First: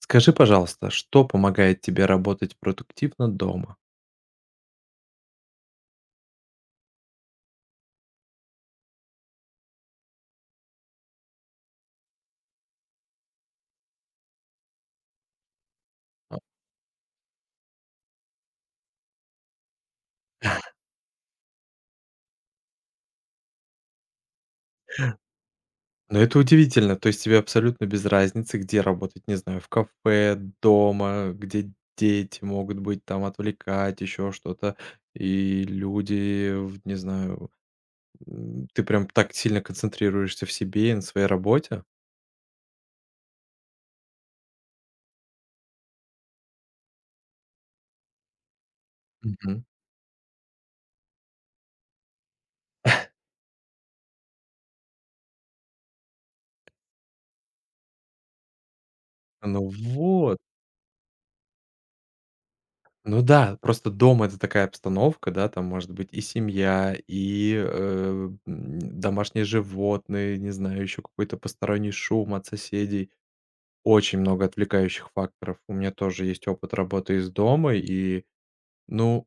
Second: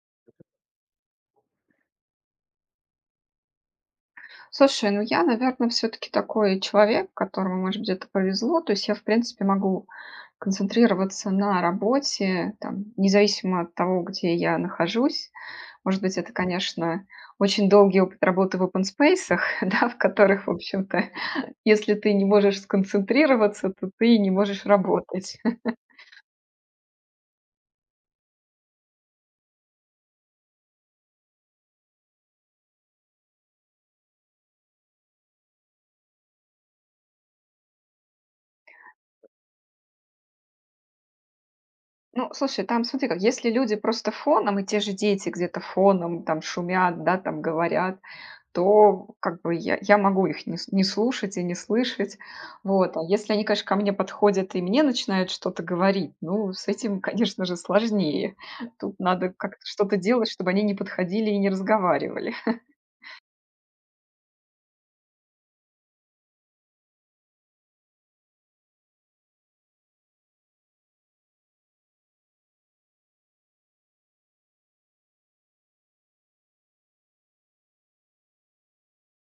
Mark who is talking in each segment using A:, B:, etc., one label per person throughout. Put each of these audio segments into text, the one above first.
A: Скажи, пожалуйста, что помогает тебе работать продуктивно дома?
B: Слушай, ну я, наверное, все-таки такой человек, которому, может быть, это повезло. То есть я, в принципе, могу концентрироваться на работе, там, независимо от того, где я нахожусь. Может быть, это,
A: А,
B: конечно, очень долгий опыт работы в open space, да, в которых, в общем-то, если ты не можешь сконцентрироваться, то ты не можешь работать.
A: ну, это удивительно. То есть тебе абсолютно без разницы, где работать, не знаю, в кафе, дома, где дети могут быть, там отвлекать, еще что-то, и люди, не знаю, ты прям так сильно концентрируешься в себе и на своей работе?
B: Ну, слушай, там, смотри, как если люди просто фоном, и те же дети где-то фоном там шумят, да, там говорят, то как бы
A: Мгм.
B: я могу их не слушать и не слышать. Вот. А если они, конечно, ко мне подходят и мне начинают что-то говорить, ну, с этим, конечно же, сложнее. Тут надо как-то
A: Ну
B: что-то делать,
A: вот.
B: чтобы они не подходили и не разговаривали.
A: Ну да, просто это такая обстановка, да, там может быть и семья, и домашние животные, не знаю, еще какой-то посторонний шум от соседей. Очень много отвлекающих факторов. У меня тоже есть опыт работы из дома, и, ну,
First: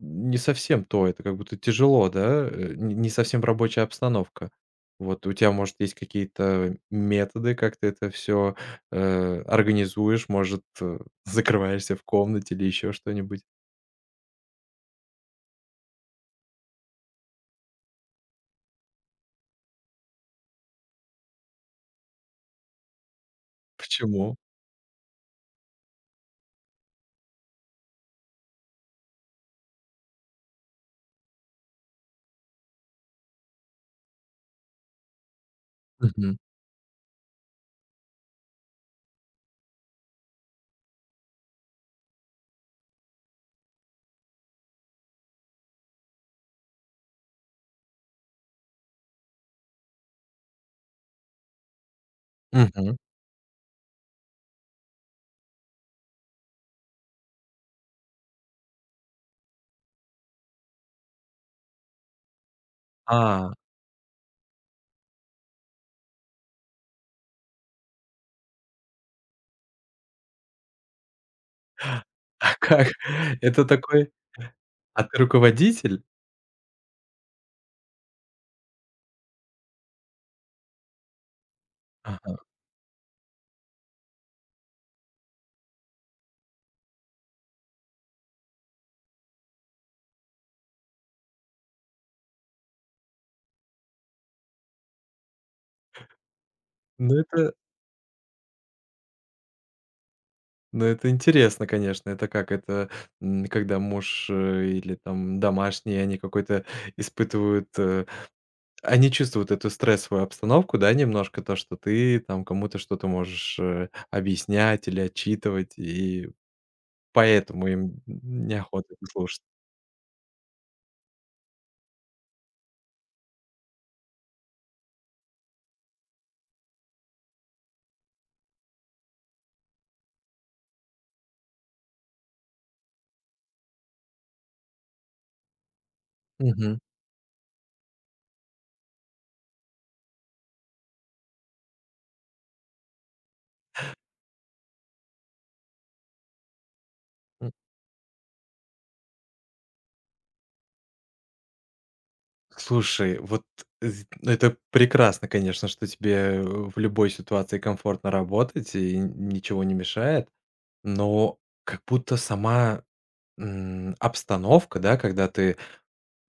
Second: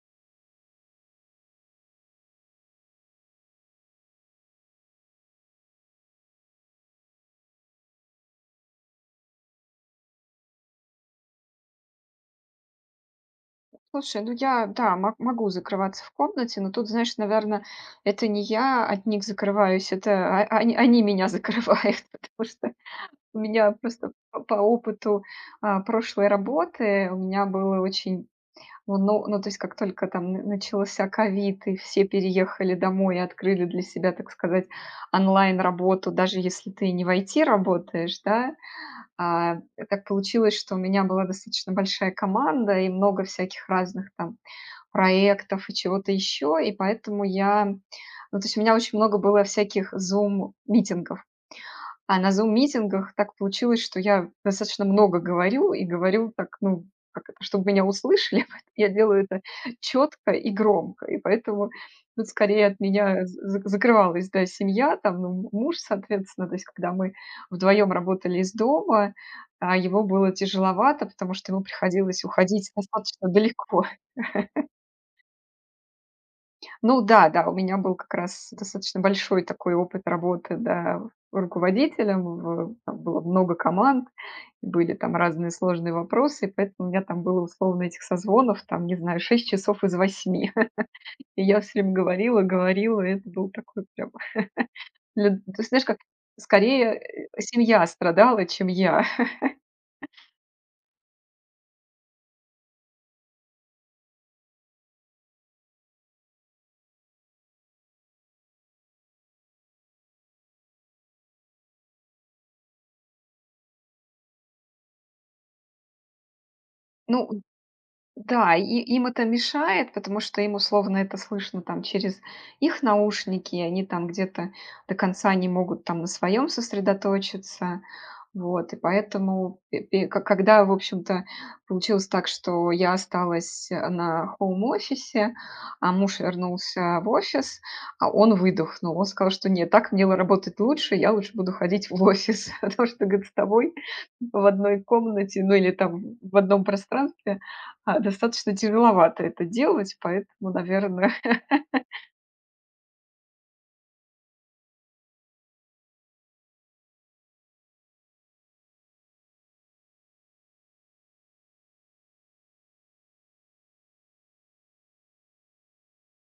A: не совсем то, это как будто тяжело, да, н не совсем рабочая обстановка. Вот у тебя может, есть какие-то методы, как ты это все организуешь, закрываешься в комнате или еще что-нибудь?
B: Слушай, ну я, да, мо могу закрываться в комнате, но тут, знаешь, наверное, это не я от них закрываюсь, это они меня закрывают, потому что у меня просто
A: Почему?
B: по опыту, прошлой работы у меня было очень. Ну, то есть, как только там н начался ковид, и все переехали домой и открыли для себя, так сказать, онлайн-работу,
A: Мгм.
B: даже если ты не в IT работаешь, да. А, так получилось, что у меня была достаточно большая команда и много всяких разных там проектов и чего-то еще, и поэтому я ну, то есть у меня очень много было всяких Zoom митингов. А на
A: Мгм.
B: зум-митингах так получилось, что я достаточно много говорю и говорю так, ну, как это, чтобы меня услышали. Я делаю это четко и громко. И поэтому тут скорее от меня
A: А,
B: закрывалась, да, семья, там, ну, муж, соответственно. То есть когда мы вдвоем работали из дома, его было тяжеловато, потому что ему приходилось
A: а
B: уходить
A: как?
B: достаточно
A: Это
B: далеко.
A: такой а ты руководитель?
B: Ну да, да, у меня был как раз достаточно большой такой опыт работы, да, руководителем.
A: Ага.
B: В Там было много команд, были там разные сложные вопросы, и поэтому у меня там было условно этих созвонов, там, не знаю, 6 часов из 8. И я все время говорила, говорила, и это был такой прям, ты знаешь, как скорее
A: Ну это
B: семья страдала, чем я.
A: ну это интересно, конечно. Это как? Когда муж, или там домашние, они какой-то испытывают, они чувствуют эту стрессовую обстановку, да, немножко то, что ты там кому-то что-то можешь, объяснять или отчитывать, и
B: Ну,
A: поэтому им
B: да, и
A: неохота это
B: им это
A: слушать.
B: мешает, потому что им условно это слышно там через их наушники, и они там где-то до конца не могут там на своем сосредоточиться. Вот, и поэтому, когда, в общем-то, получилось так, что я осталась на хоум-офисе, а муж
A: Мгм.
B: вернулся в офис, а он выдохнул. Он сказал, что нет, так мне работать лучше, я лучше буду ходить в офис, потому что, говорит, с тобой в одной комнате, ну или там в одном пространстве, достаточно тяжеловато это делать, поэтому, наверное.
A: Слушай, вот з ну, это прекрасно, конечно, что тебе в любой ситуации комфортно работать и ничего не мешает, но как будто сама обстановка, да, когда ты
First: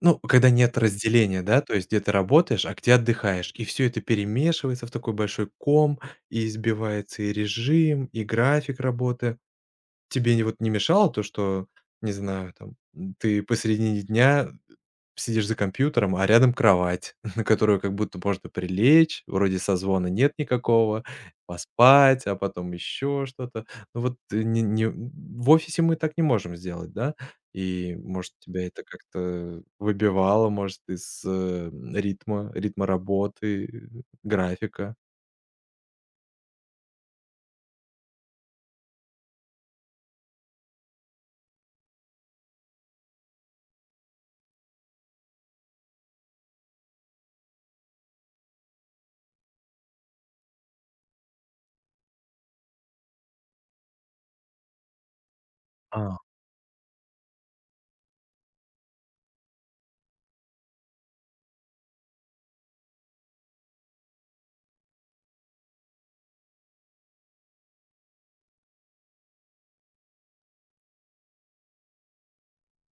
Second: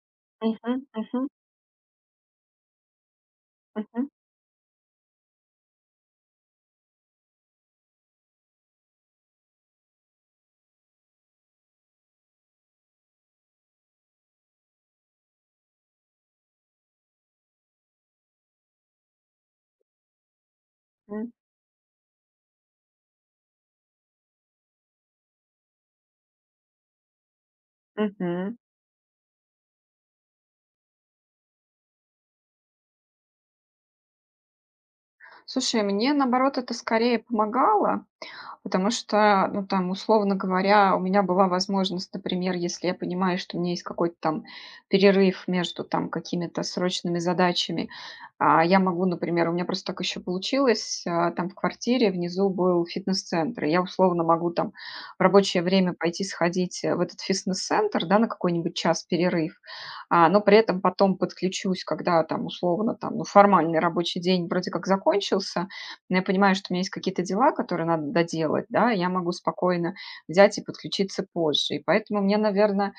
A: ну, когда
B: Мгм,
A: нет
B: мгм,
A: разделения, да, то есть где ты работаешь, а где отдыхаешь, и все это
B: мгм,
A: перемешивается в такой большой ком, и сбивается и режим, и график работы. Тебе не вот не мешало то, что, не знаю, ты посередине дня сидишь за компьютером, а рядом кровать, на которую как будто можно прилечь, вроде созвона нет никакого,
B: м,
A: поспать, а потом еще что-то. Ну вот, не не в офисе мы так не можем сделать, да? Может,
B: мгм.
A: тебя это как-то выбивало, может, из ритма работы, графика?
B: Слушай, мне, наоборот, это скорее помогало. Потому что, ну, там, условно говоря, у меня была возможность, например, если я понимаю, что у меня есть какой-то там перерыв между там какими-то срочными задачами, я могу, например, у меня просто так еще получилось, там в квартире внизу был фитнес-центр, и я условно могу там в рабочее время
A: А.
B: пойти сходить в этот фитнес-центр, да, на какой-нибудь час перерыв, но при этом потом подключусь, когда там условно там, ну, формальный рабочий день вроде как закончился, но я понимаю, что у меня есть какие-то дела, которые надо доделать, да, я могу спокойно взять и подключиться позже. И поэтому мне, наверное,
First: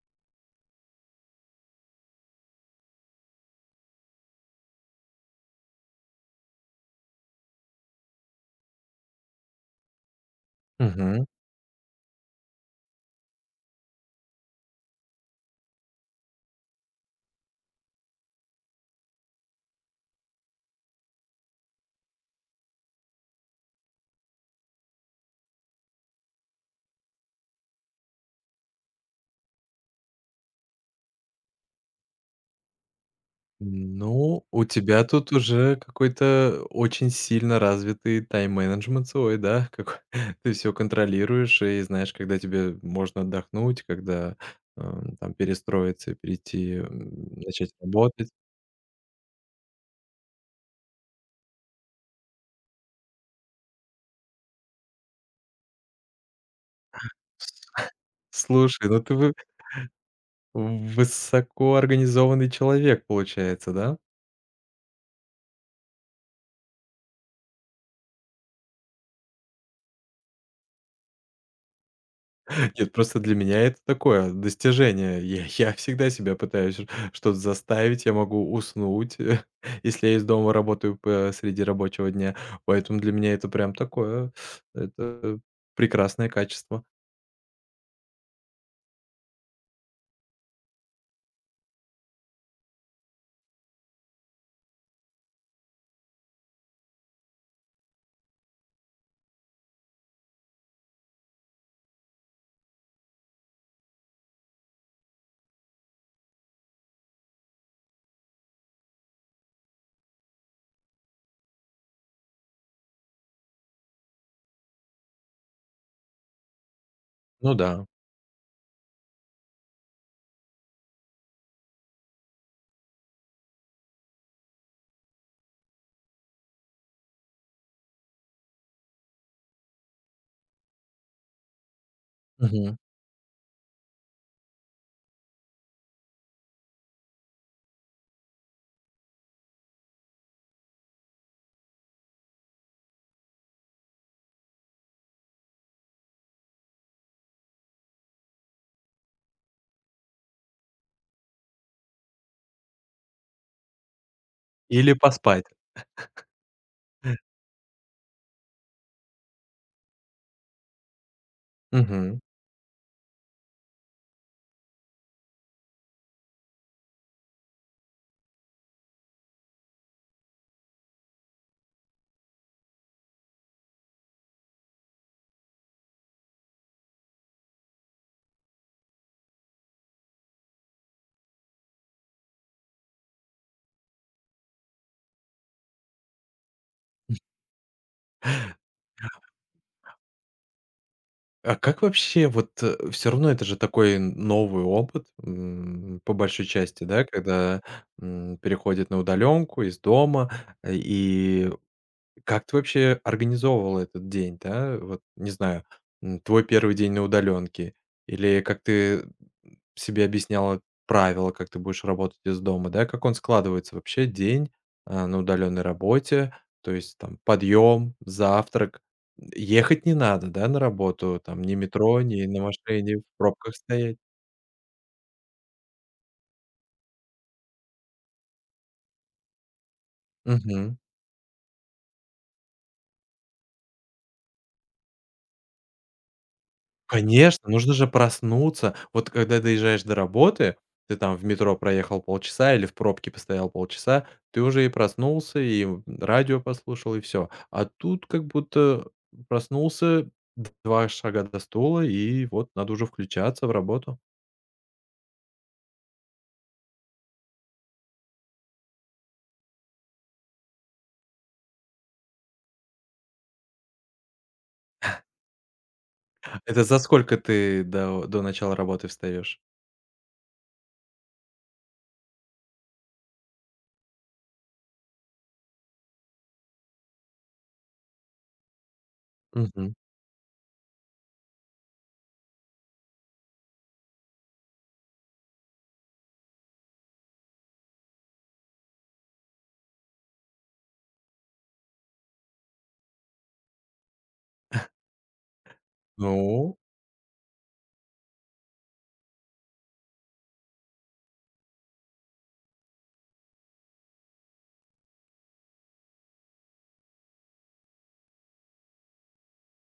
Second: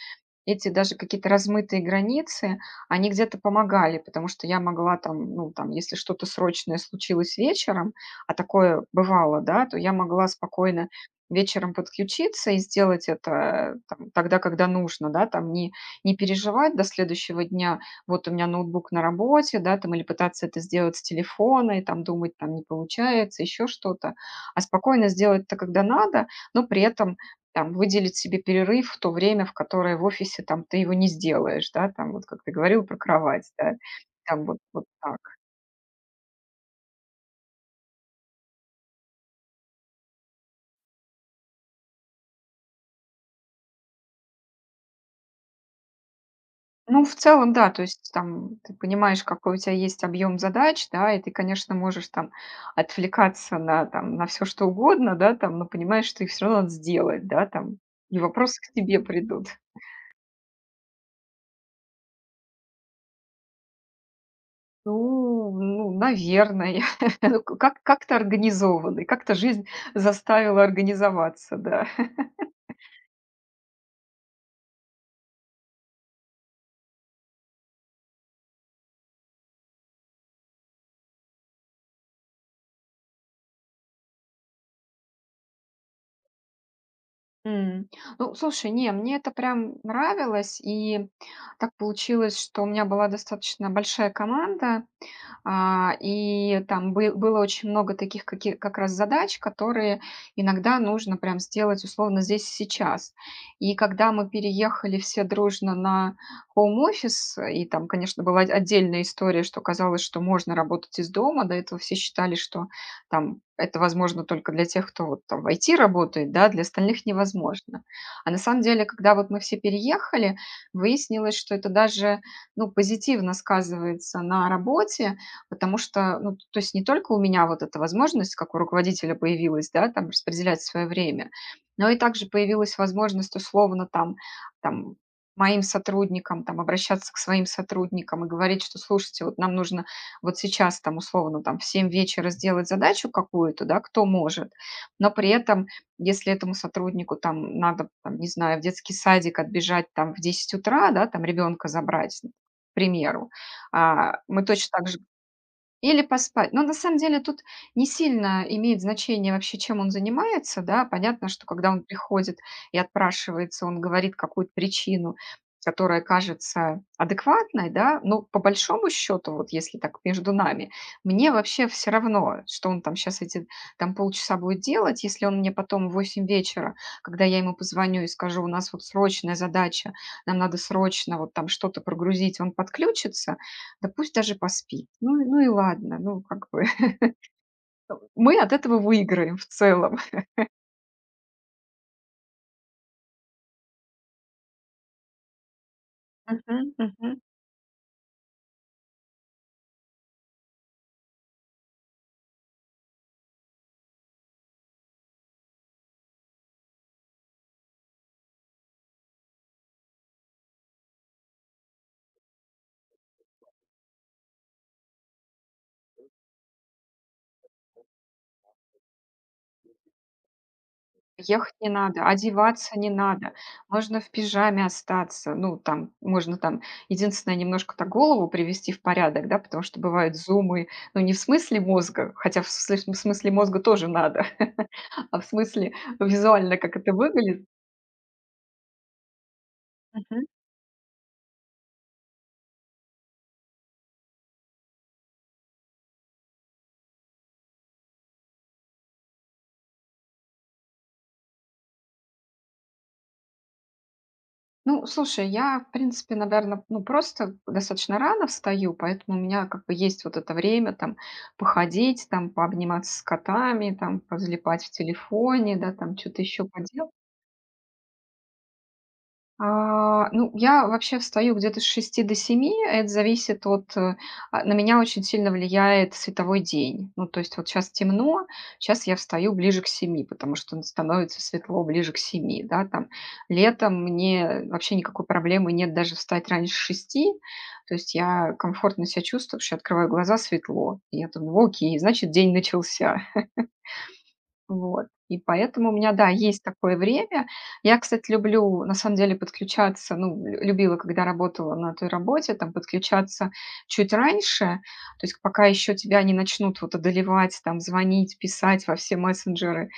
B: эти даже какие-то размытые границы, они где-то помогали, потому что я могла там, ну, там, если что-то срочное случилось вечером, а такое бывало, да, то я могла спокойно вечером подключиться и сделать это там, тогда, когда нужно, да, там не переживать до следующего дня, вот у меня ноутбук на работе, да, там, или пытаться это сделать с телефона, и там думать, там, не получается, еще что-то, а спокойно сделать это, когда надо, но при этом там выделить себе перерыв в то время, в которое в офисе там ты его не сделаешь, да, там вот как ты говорил про кровать, да, там
A: Ну,
B: вот,
A: у
B: вот
A: тебя
B: так.
A: тут уже какой-то очень сильно развитый тайм-менеджмент свой, да? Как ты все контролируешь и знаешь, когда тебе можно отдохнуть, когда там перестроиться перейти,
B: Ну, в целом, да,
A: начать
B: то есть
A: работать.
B: там ты понимаешь, какой у тебя есть объем задач, да, и ты, конечно, можешь там отвлекаться на, там, на все что угодно, да, там, но понимаешь, что их все равно надо сделать, да, там, и
A: С
B: вопросы к
A: слушай,
B: тебе
A: ну ты вы
B: придут.
A: высокоорганизованный человек, получается, да?
B: Ну, наверное. Ну, как, как-то организованный, как-то жизнь заставила организоваться, да.
A: Нет, просто для меня это такое достижение. Я всегда себя пытаюсь ш что-то заставить. Я могу уснуть, если я из дома работаю среди рабочего дня. Поэтому для меня это прям такое, это прекрасное качество.
B: М. Ну, слушай, не, мне это прям нравилось, и так получилось, что у меня была достаточно большая команда. И там бы было очень много таких как раз задач, которые иногда нужно прям сделать условно здесь и сейчас. И когда мы переехали все дружно на хоум-офис, и там, конечно, была отдельная история, что казалось, что можно работать из дома. До этого все считали, что там это возможно только для тех, кто вот там в IT работает, да, для остальных
A: Ну
B: невозможно.
A: да.
B: А на самом деле, когда вот мы все переехали, выяснилось, что это даже, ну, позитивно сказывается на работе, потому что, ну, то есть не только у меня вот эта возможность, как у руководителя, появилась, да, там распределять свое время, но и также
A: Мгм.
B: появилась возможность условно там, там моим сотрудникам, там, обращаться к своим сотрудникам и говорить, что, слушайте, вот нам нужно вот сейчас там условно там в 7 вечера сделать задачу какую-то, да, кто может, но при этом, если этому сотруднику там надо, там, не знаю, в детский садик отбежать там в 10 утра, да, там ребенка забрать, к примеру, мы точно так
A: Или поспать.
B: или поспать. Но на самом деле тут не сильно имеет значение вообще, чем он занимается, да. Понятно, что когда он
A: Мгм.
B: приходит и отпрашивается, он говорит какую-то причину, которая кажется адекватной, да. Но по большому счету, вот если так между нами, мне вообще все равно, что он там сейчас эти там полчаса будет делать, если он мне потом в 8 вечера, когда я ему позвоню и скажу, у нас вот срочная задача, нам надо срочно вот там что-то прогрузить, он подключится, да пусть даже поспит. Ну и ладно, ну как бы мы от этого выиграем в целом.
A: А как вообще вот, все равно это же такой новый опыт, по большой
B: Мгм,
A: части, да,
B: мгм.
A: когда, переходит на удаленку из дома, и как ты вообще организовывала этот день, да? Вот, не знаю, твой первый день на удаленке или как ты себе объясняла правила, как ты будешь работать из дома, да? Как он складывается вообще день, на удаленной работе? То есть там подъем, завтрак. Ехать не надо, да, на работу, там
B: Ехать
A: ни
B: не
A: метро,
B: надо,
A: ни на
B: одеваться не
A: машине в
B: надо.
A: пробках стоять.
B: Можно в пижаме остаться. Ну, там можно там единственное немножко то голову привести в порядок, да, потому что бывают зумы, ну, не в смысле мозга, хотя в смысле мозга тоже надо, а в смысле визуально, как это выглядит.
A: Конечно, нужно же проснуться. Вот когда доезжаешь до работы, ты там в метро проехал полчаса или в пробке постоял полчаса, ты уже и проснулся, и радио послушал, и все. А тут как будто проснулся, 2 шага до стула, и вот надо уже включаться в работу.
B: Ну, слушай, я, в принципе, наверное, ну, просто достаточно рано встаю, поэтому у меня как бы есть вот это время там походить, там пообниматься с котами, там позалипать в телефоне, да, там что-то еще
A: Это за
B: поделать.
A: сколько ты до начала работы встаешь?
B: Ну, я вообще встаю где-то с 6 до 7. Это зависит от на меня очень сильно влияет световой день. Ну, то есть вот сейчас темно, сейчас я встаю ближе к
A: Мгм.
B: 7, потому что н становится светло ближе к 7, да, там. Летом мне вообще никакой проблемы нет даже встать раньше 6. То есть я комфортно себя чувствую, потому что я открываю глаза, светло. И я думаю: "Окей, значит, день начался". Вот. И поэтому у меня, да, есть
A: Ну,
B: такое время. Я, кстати, люблю, на самом деле, подключаться, ну, любила, когда работала на той работе, там, подключаться чуть раньше, то есть пока еще тебя не начнут вот одолевать, там, звонить, писать во все мессенджеры,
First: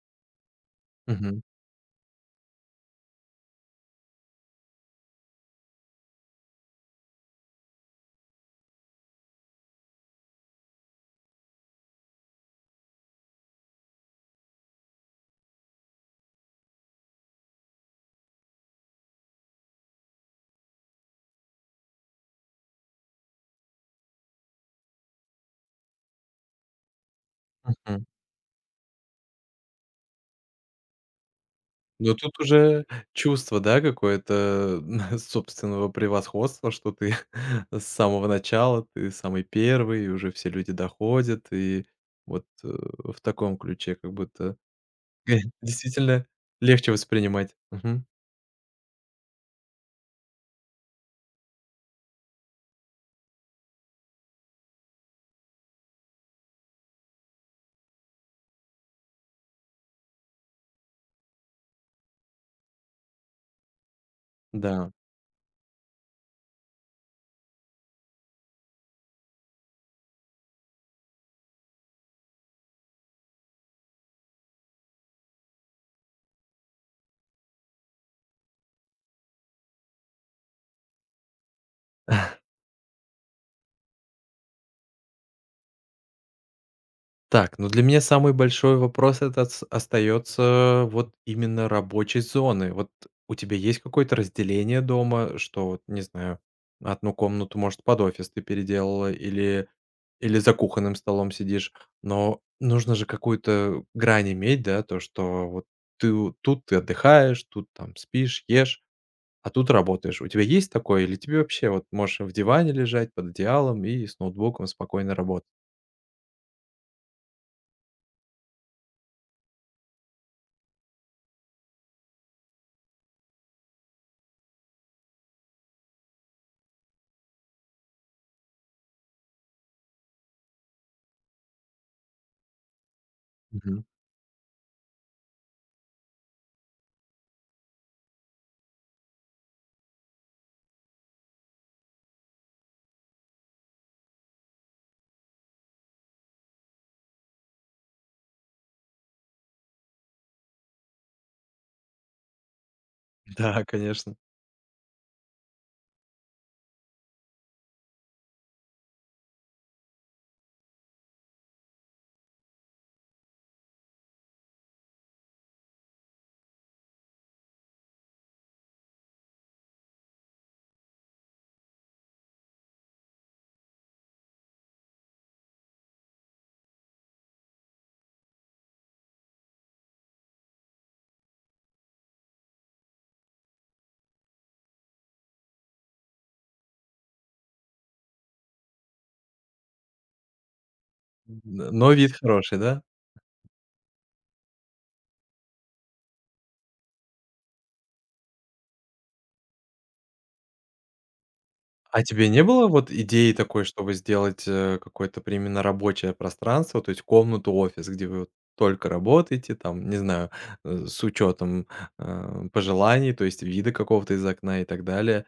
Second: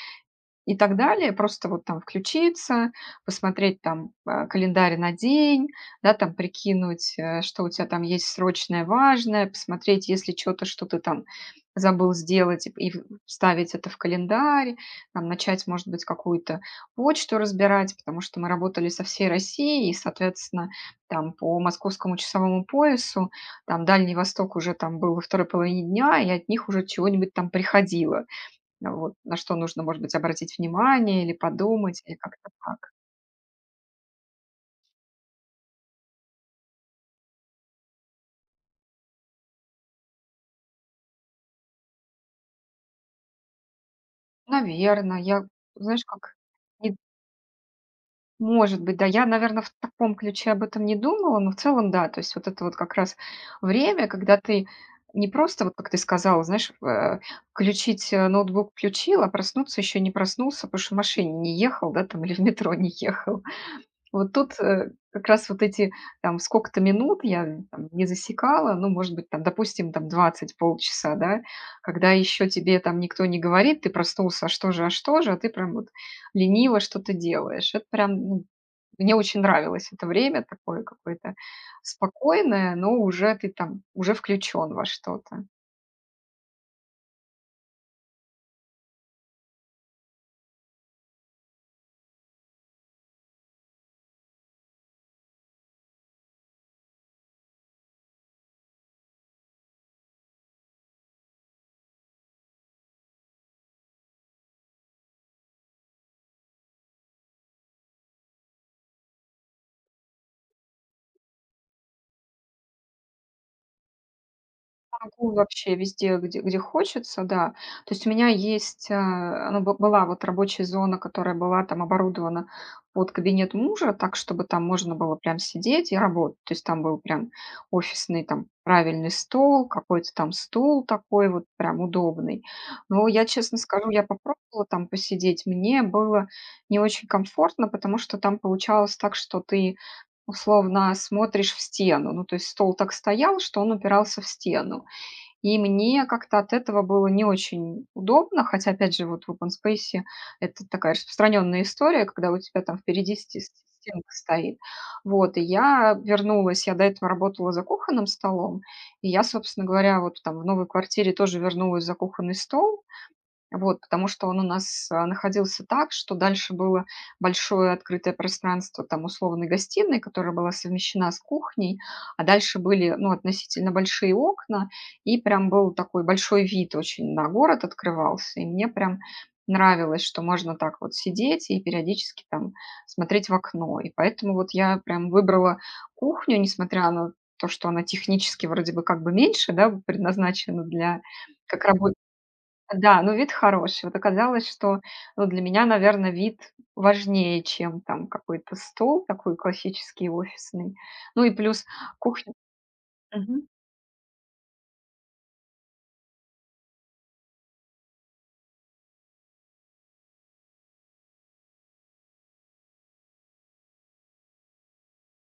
B: и так далее.
A: мгм,
B: Просто вот там включиться, посмотреть там календарь на день, да, там прикинуть, что у тебя там есть срочное, важное, посмотреть, если что-то, что ты там забыл сделать, и вставить это в календарь, там, начать, может быть, какую-то почту разбирать, потому что мы работали со всей Россией, и, соответственно, там по московскому часовому поясу, там Дальний Восток уже там был во второй половине дня, и от них уже чего-нибудь там
A: мгм.
B: приходило. А вот на что нужно, может быть, обратить внимание или подумать, или
A: Но тут
B: как-то
A: уже
B: так.
A: чувство, да, какое-то собственного превосходства, что ты с самого начала, ты самый первый, и уже все люди доходят, и вот, в таком ключе как будто
B: Наверное, я, знаешь,
A: действительно
B: как
A: легче
B: не
A: воспринимать. Мгм.
B: может быть, да, я, наверное, в таком ключе об этом не думала, но в целом да. То есть вот это вот как раз время, когда ты не просто, вот как ты сказала, знаешь, включить, ноутбук включил, а проснуться еще не проснулся, потому что в машине не ехал, да, там или в метро не ехал. Вот тут,
A: Да.
B: как раз вот эти, там, сколько-то минут я, там, не засекала, ну, может быть, там, допустим, там 20 полчаса, да, когда еще тебе там никто не говорит, ты проснулся, а что же, а что же, а ты прям вот лениво что-то делаешь. Это прям, ну, мне очень нравилось это время такое какое-то спокойное, но уже ты там, уже включен во что-то.
A: Так, ну, для меня самый большой вопрос это отс остается вот именно рабочей зоны. Вот у тебя есть какое-то разделение дома, что вот, не знаю, одну комнату, может, под офис ты переделала или или за кухонным столом сидишь. Но нужно же какую-то грань иметь, да, то, что вот ты у тут ты отдыхаешь, тут там спишь, ешь, а тут работаешь. У тебя есть такое или тебе вообще вот можешь в диване лежать под одеялом и с ноутбуком спокойно
B: Могу
A: работать?
B: вообще везде, где хочется, да. То есть у меня есть, ну, бы была вот рабочая зона, которая была там оборудована под кабинет мужа, так, чтобы там можно было прям сидеть и работать. То есть там был прям офисный там правильный стол, какой-то там стул такой вот прям удобный. Но я, честно
A: Мгм.
B: скажу, я попробовала там посидеть, мне было не очень комфортно, потому что там получалось так, что ты условно смотришь в стену. Ну, то есть стол так стоял, что он упирался в стену. И мне как-то от этого было не очень удобно, хотя, опять же, вот в open space это такая распространенная история, когда у тебя там впереди
A: Да,
B: стенка
A: конечно.
B: стоит. Вот, и я вернулась, я до этого работала за кухонным столом, и я, собственно говоря, вот там в новой квартире тоже вернулась за кухонный стол, вот, потому что он у нас, находился так, что дальше было большое открытое пространство, там, условной гостиной, которая была совмещена с кухней, а дальше были, ну, относительно большие окна, и прям был такой большой вид очень на город открывался. И мне прям нравилось, что можно так вот сидеть и периодически там смотреть в окно. И поэтому вот я прям выбрала кухню, несмотря на то, что она технически вроде бы как бы меньше, да, предназначена для как
A: Н но
B: работы.
A: вид хороший, да?
B: Да, ну вид хороший. Вот оказалось, что, ну, для меня, наверное, вид важнее, чем там какой-то стол такой классический офисный. Ну и плюс
A: А тебе
B: кухня.
A: не было вот идеи
B: Мгм.
A: такой, чтобы сделать, какое-то прям именно рабочее пространство, то есть комнату-офис, где вы вот только работаете, там, не знаю, с учетом пожеланий, то есть вида какого-то из окна и так далее.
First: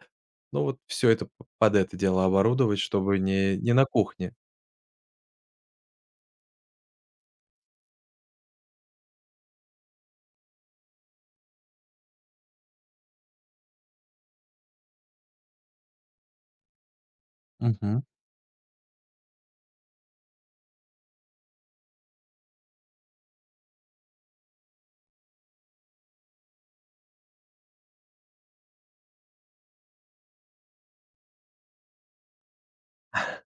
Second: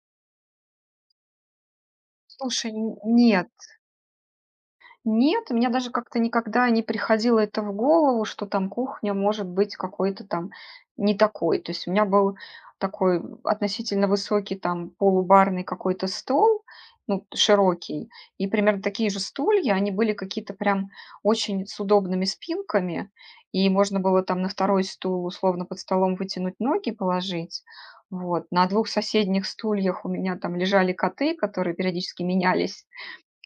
A: Ну, вот все это п под это дело
B: Слушай,
A: оборудовать,
B: н
A: чтобы
B: нет,
A: не не на кухне.
B: нет, мне даже как-то никогда не приходило это в голову, что там кухня может быть какой-то там не такой. То есть у меня был такой относительно высокий там полубарный какой-то стол, ну,
A: Мгм.
B: широкий, и примерно такие же стулья, они были какие-то прям очень с удобными спинками, и можно было там на второй стул условно под столом вытянуть ноги, положить. Вот. На двух соседних стульях у меня там лежали коты, которые периодически менялись,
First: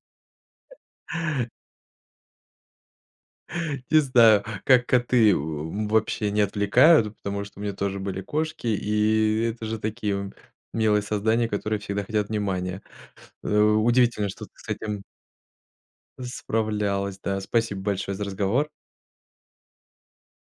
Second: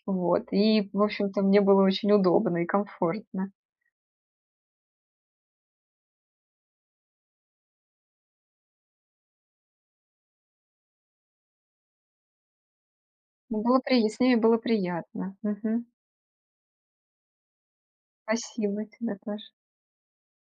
B: вот. И, в общем-то, мне было очень удобно и комфортно.
A: Не знаю, как коты, вообще не отвлекают, потому что у меня тоже были кошки, и это же такие, милые создания, которые всегда хотят внимания.
B: Ну, было при с
A: Удивительно,
B: ними
A: что ты
B: было
A: с этим
B: приятно. Мгм.
A: справлялась, да. Спасибо большое за разговор.
B: Спасибо, тебе тоже.